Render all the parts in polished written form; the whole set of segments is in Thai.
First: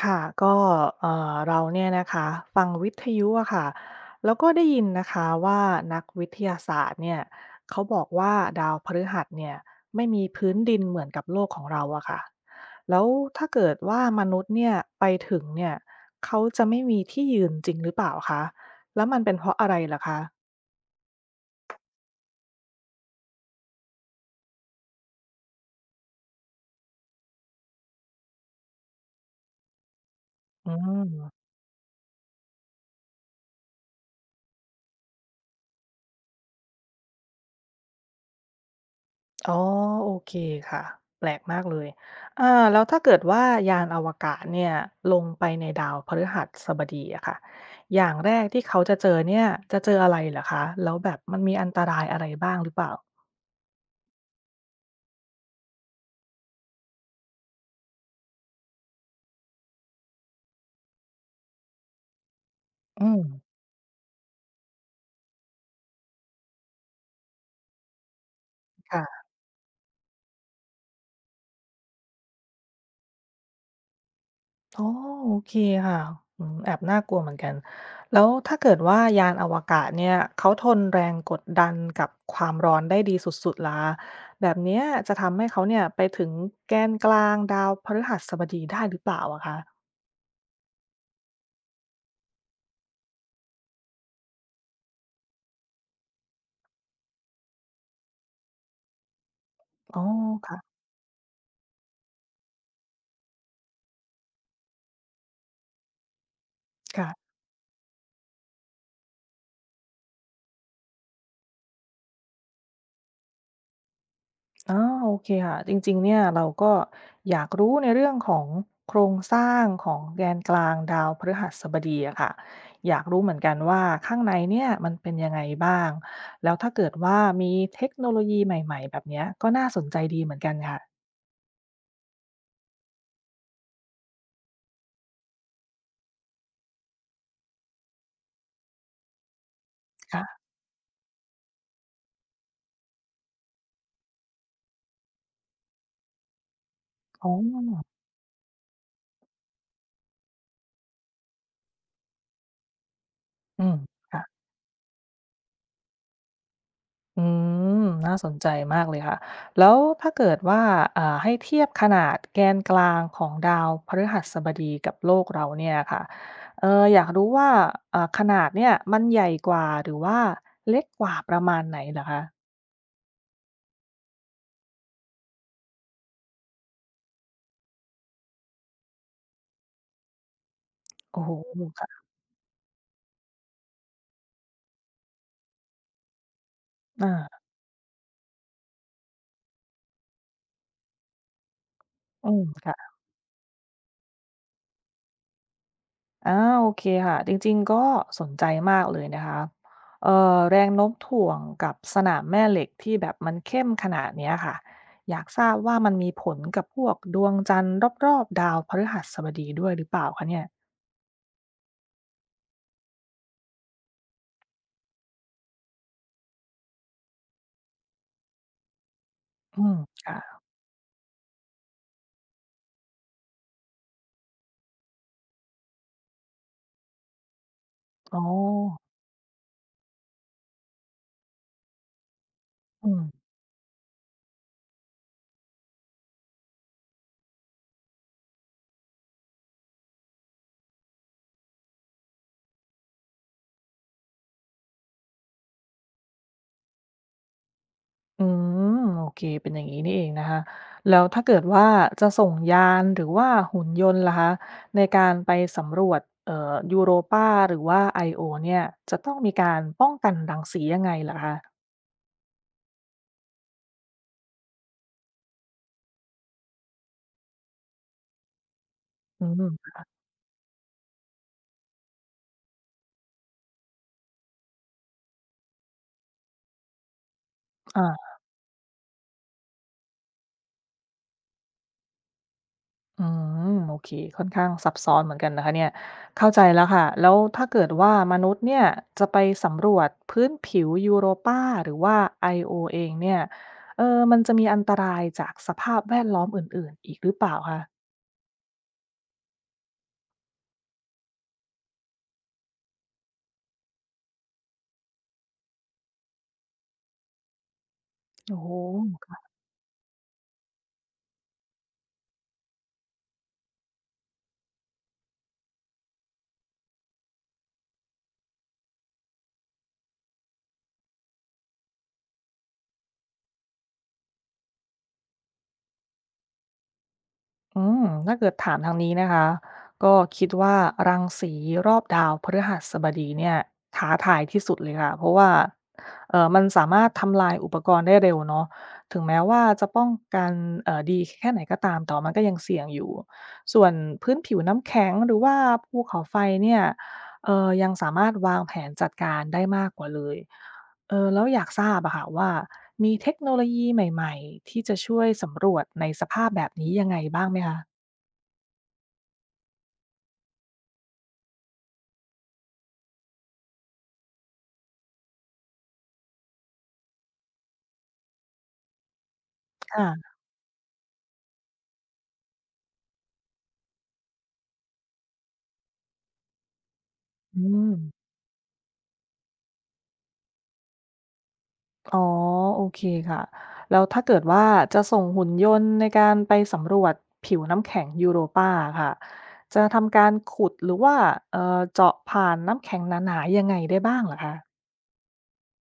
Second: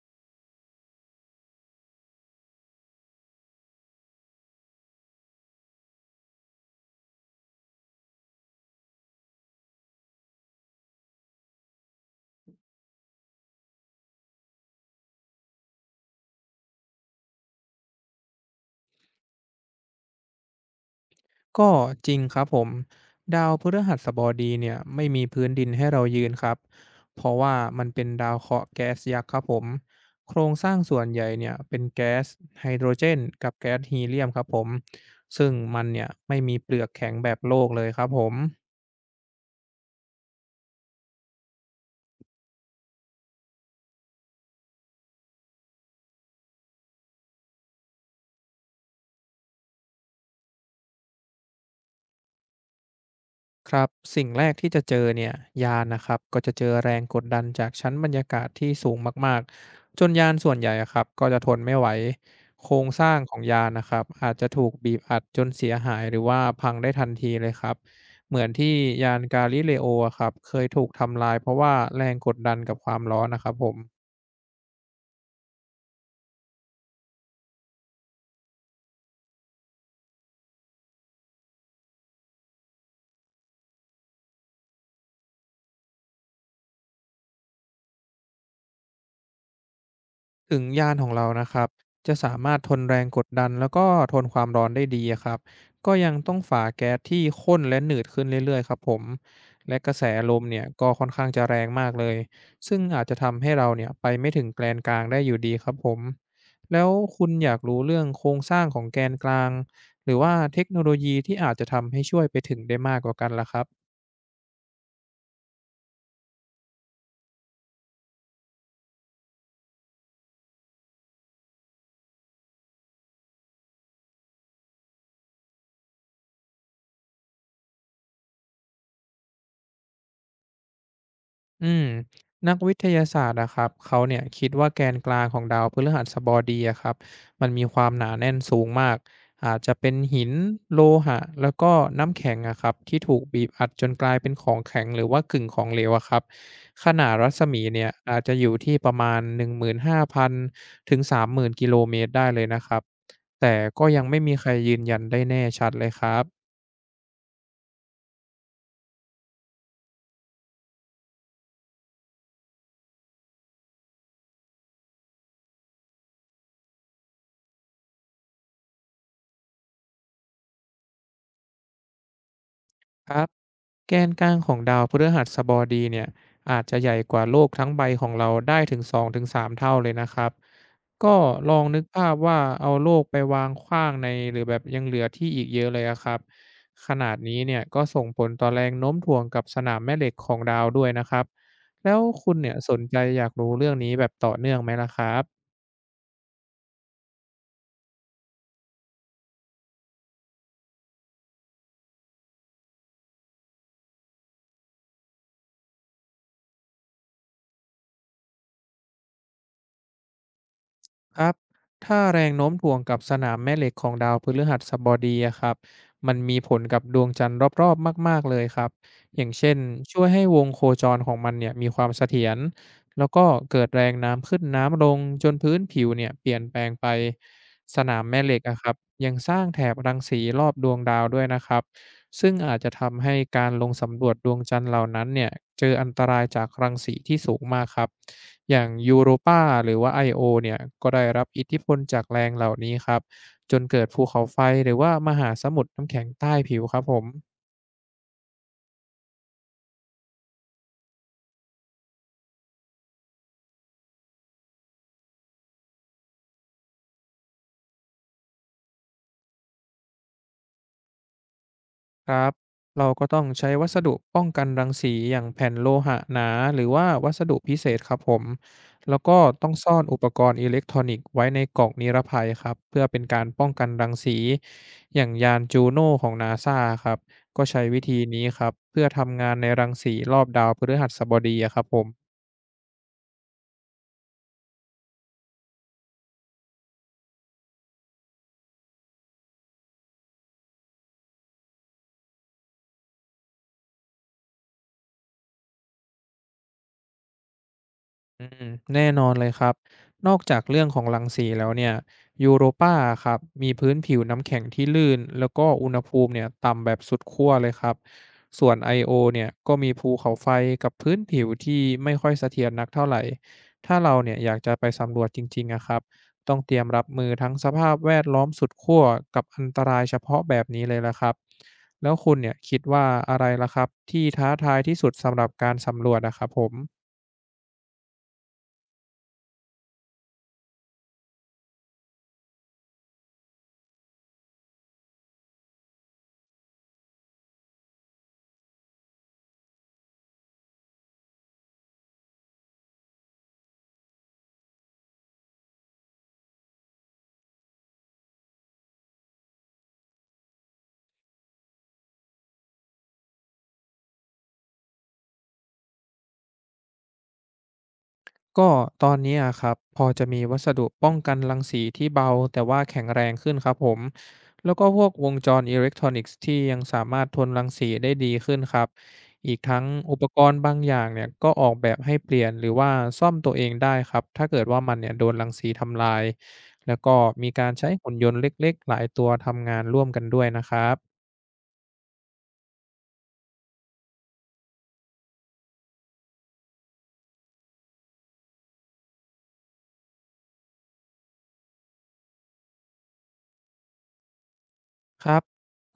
ค่ะก็เราเนี่ยนะคะฟังวิทยุอะค่ะแล้วก็ได้ยินนะคะว่านักวิทยาศาสตร์เนี่ยเขาบอกว่าดาวพฤหัสเนี่ยไม่มีพื้นดินเหมือนกับโลกของเราอะค่ะแล้วถ้าเกิดว่ามนุษย์เนี่ยไปถึงเนี่ยเขาจะไม่มีที่ยืนจริงหรือเปล่าคะแล้วมันเป็นเพราะอะไรเหรอคะก็จริงครับผมดาวพฤหัสบดีเนี่ยไม่มีพื้นดินให้เรายืนครับเพราะว่ามันเป็นดาวเคราะห์แก๊สยักษ์ครับผมโครงสอืร้างส่วนม ใหญ่เนี่ยเป็นแก๊สไฮโดรเจนกับแก๊สฮีเลียมครับผมซึ่งมันเนี่ยไม่มีเปลือกแข็งแบบโลกเลยครับผม อ๋อโอเคค่ะแปลกมากเลยอ่าแล้วถ้าเกิดว่ายานอวกาศเนี่ยลงไปในดาวพฤหัสบดีอะค่ะอย่างแรกที่เขาจะเจอเนี่ยจะเจออะไรเหรอคะแล้วแบบมันมีอันตรายอะไรบ้างหรือเปล่าครับสิ่งแรกที่จะเจอเนี่ยยานนะครับก็จะเจอแรงกดดันจากชั้นบรรยากาศที่สูงมากๆจนยานส่วนใหญ่อะครับก็จะทนไม่ไหวโครงสอืร้างมของยานนะครับอาจจะถูกบีบอัดจนเสียหายหรือว่าพังได้ทันทีเลยครับเหมือนที่ยาค่ะนกาลิเลโออะครับเคยถูกทำลายเพราะว่าแรงกดดันกับความร้อนนะครับผม อ๋อโอเคค่ะอืมแอบน่ากลัวเหมือนกันแล้วถ้าเกิดว่ายานอวกาศเนี่ยเขาทนแรงกดดันกับความร้อนได้ดีสุดๆล่ะแบบเนี้ยจะทำให้เขาเนี่ยไปถึงแกนกลางดาวพฤหัสบดีได้หรือเปล่าอะคะ ถึงยานของเรานะครับจะสามารถทนแรงกดดันแล้วก็ทนความร้อนได้ดีอะครับก็ยังต้องฝ่าแก๊สที่ข้นและหนืดขึ้นเรื่อยๆครับผมและกระอ๋แสอลมค่ะเนี่ยก็ค่อนข้างจะแรงมากเลยซึ่งอาจจะทำให้เราเนี่ยไปไม่ถึงแกนกลางได้อยู่ดีครับผมแล้วคุค่ะณอยากรู้เรื่องโครงสร้างของแกนกลางหรือว่าเทคโนโลยีที่อาจจะทำให้ช่วยไปถึงได้มากกว่ากันล่ะครับ ออโอเคค่ะ จริงๆเนี่ยเราก็อยากรู้ในเรื่องของโครงสร้างของแกนกลางดาวพฤหัสบดีอะค่ะ อยากรู้เหมือนกันว่าข้างในเนี่ยมันเป็นยังไงบ้าง แล้วถ้าเกิดว่ามีเทคโนโลยีใหม่ๆแบบเนี้ยก็น่าสนใจดีเหมือนกันค่ะอืมนักวิทยาศาสตร์อะครับเขาเนี่ยคิดว่าแกนกลางของดาวพฤหัสบดีอะครับมันมีความหนาแน่นสูงมากอาจจะเป็นหินค่ะโลหะแล้วก็น้ำแข็งอะครับที่ถูกบีบอัดจนกลายเป็นของแข็งหรือว่ากึ่งของเหลวอะครับขนาดอ๋รัอศมีเนี่ยอาจจะอยู่ที่ประมาณ15,000ถึง30,000กิโลเมตรได้เลยนะครับแต่อืมก็ยังไม่ค่ะ มีใครยืนยันได้แน่ชัดเลยครับ อืมน่าสนใจมากเลยค่ะแล้วถ้าเกิดว่าให้เทียบขนาดแกนกลางของดาวพฤหัสบดีกับโลกเราเนี่ยค่ะเอออยากรู้ว่าขนาดเนี่ยมันใหญ่กว่าหรือว่าเล็กกว่าประมาณไหนเหรอคะครับแกนกลางของดาวพฤหัสบดีเนี่ยอาจจะใหญ่กว่าโลกทั้งใบของเราได้ถึง2-3เท่าเลยนะครับก็โอ้โหลองนึกค่ะภาพว่าเอาโลกไปวางขว้างในหรือแบบยังเหลือที่อีกเยอะเลยอะครับขนาอาดนี้เนี่ยก็ส่งผลต่อแรงโน้มถ่วงกับสนามแม่เหล็กของดาวด้วยนะครับแล้วอืคุณมเนี่ยสนค่ะ ใจอยากรู้เรื่องนี้แบบต่อเนื่องไหมล่ะครับ อาโอเคค่ะจริงๆก็สนใจมากเลยนะคะแรงโน้มถ่วงกับสนามแม่เหล็กที่แบบมันเข้มขนาดเนี้ยค่ะอยากทราบว่ามันมีผลกับพวกดวงจันทร์รอบๆดาวพฤหัสบดีด้วยหรือเปล่าคะเนี่ยครับ ถ้าแรงโน้มถ่วงกับสนามแม่เหล็กของดาวพฤหัสบดีอะครับมันมีผลกับดวงจันทร์รอบๆมากๆเลยครับ อย่างเช่นอืมช่วยให้วค่ะงโคจรของมันเนี่ยมีความเสถียรแล้วก็เกิดแรงน้ำขึ้นน้ำลงจนพื้นผิวเนี่ยเปลี่ยนแปลงไปสนามอ๋อแม่เหล็กอะครับยังสร้างแถบรังสีรอบดวงดาวด้วยนะครับ ซึ่งอาจจะอืม ทำให้การลงสำรวจดวงจันทร์เหล่านั้นเนี่ยเจออันตรายจากรังสีที่สูงมากครับ อย่างยูโรปาหรือว่า Io เนี่ยก็ได้รับอิทธิพลจากแรงเหล่านี้ครับจนเกิดภูเขาไฟหรือว่ามหาสมุทรน้ำแข็งใต้ผิวครับผม อืมโอเคเป็นอย่างนี้นี่เองนะคะแล้วถ้าเกิดว่าจะส่งยานหรือว่าหุ่นยนต์ล่ะคะในการไปสำรวจยูโรปาหรือว่าไอโอเนี่ยจะต้องมีการป้องกันรังสียังไงลหคะครับเราก็ต้องใช้วัสดุป้องกันรังสีอย่างแผ่นโลหะหนาหรือว่าวัสดุพิเศษครับผมแล้วก็อืต้องซ่มอนอุปกรณ์อิเล็กทรอนิกส์ไว้ในกล่องนิรภัยครับเพื่อเป็นการป้องกันรังสีอย่างยานจูโน่ของนาซาครับก็ใช้วิอาธีนี้ครับเพื่อทำงานในรังสีรอบดาวพฤหัสบดีอะครับผม อืมโอเคค่อนข้างซับซ้อนเหมือนกันนะคะเนี่ยเข้าใจแล้วค่ะแล้วถ้าเกิดว่ามนุษย์เนี่ยจะไปสำรวจพื้นผิวยูโรปาหรือว่าไอโอเองเนี่ยเออมันจะมีอันตรายจากสภาพแวดล้อมอื่นๆอีกหรือเปล่าคะ อืมแน่นอนเลยครับ นอกจากเรื่องของรังสีแล้วเนี่ยยูโรปาครับมีพื้นผิวน้ำแข็งที่ลื่นแล้วก็อุณหภูมิเนี่ยต่ำแบบสุดขั้วเลยครับโอ้ส่โหวน I.O. เนี่ยก็มีภูเขาไฟกับพื้นผิวที่ไม่ค่อยเสถียรนักเท่าไหร่ถ้าเราเนี่ยอยากจะไปสำรวจจริงๆนะครับต้องเตรียมรับมือทั้งสภาพแวดล้อมสุดขั้วกับอันตรายเฉพาะแบบนี้เลยละครับแล้วคุณเนี่ยคิดว่าอะไรล่ะครับที่ท้าทายที่สุดสำหรับการสำรวจนะครับผม อืมถ้าเกิดถามทางนี้นะคะ ก็คิดว่ารังสีรอบดาวพฤหัสบดีเนี่ยท้าทายที่สุดเลยค่ะ เพราะว่ามันสามารถทำลายอุปกรณ์ได้เร็วเนาะถึงแม้ว่าจะป้องกันดีแค่ไหนก็ตามแต่ว่ามันก็ยังเสี่ยงอยู่ ส่วนพื้นผิวน้ำแข็งหรือว่าภูเขาไฟเนี่ยยังสามารถวางแผนจัดการได้มากกว่าเลย เออแล้วอยากทราบอะค่ะว่ามีเทคโนโลยีใหม่ๆที่จะช่วยสำรวจในสภาพแบบนี้ยังไงบ้างไหมคะก็ตอนนี้อะครับพอจะมีวัสดุป้องกันรังสีที่เบาแต่ว่าแข็งแรงขึ้นครับผมแล้วก็พวกวงจรอิเล็กทรอนิกส์ที่ยังสามารถทนรังสีได้ดีขึ้นครับอีกทั้งค่ะอุปกรณ์บางอย่างเนี่ยก็ออกแบบให้เปลี่ยนหรือว่าซ่อมตัวเองได้ครับถ้าเกิดว่ามันเนี่ยโดนรังสีทำลายแล้วก็มีอืการใช้มหุ่นยนต์เล็กๆหลายตัวทำงานร่วมกันด้วยนะครับ อ๋อโอเคค่ะแล้วถ้าเกิดว่าจะส่งหุ่นยนต์ในการไปสำรวจผิวน้ำแข็งยูโรปาอะค่ะจะทำการขุดหรือว่าเอ่อเจาะผ่านน้ำแข็งหนาๆยังไงได้บ้างเหรอคะครับ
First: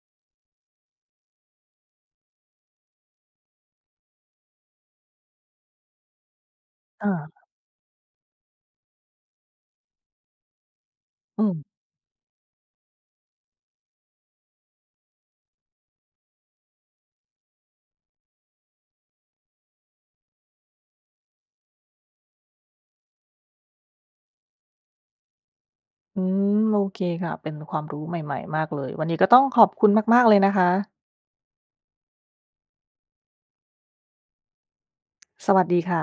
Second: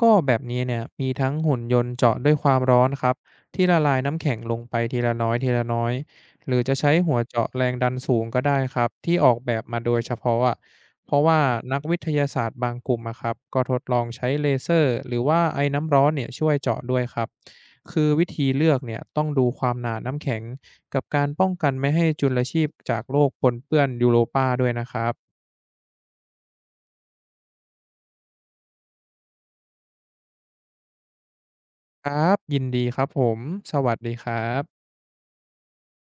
ก็แบบนี้เนี่ยมีทั้งหุ่นยนต์เจาะด้วยความร้อนครับที่ละลายน้ำแข็งลงไปทีละน้อยทีละน้อยหรือจะใช้อาหัวเจาะแรงดันสูงก็ได้ครับที่ออกแบบมาโดยเฉพาะอะเพราะว่าอืนักมวิทยาศาสตร์บางกลุ่มอะครับก็ทดลองใช้เลเซอร์หรือว่าไอ้น้ำร้อนเนี่ยช่วยเจาะด้วยครับคือวิธีเลือกเนี่ยต้องดูความหนาน้ำแข็งกับการป้องกันไม่ให้จุลชีพจากโลกปนเปื้อนยูโรปาด้วยนะครับอืมโอเคค่ะเป็นความรู้ใหม่ๆมากเลยวันนี้ก็ต้องขอบคุณมากๆเลยนะคะครับยินดีครับผมสวัสดีครับสวัสดีค่ะ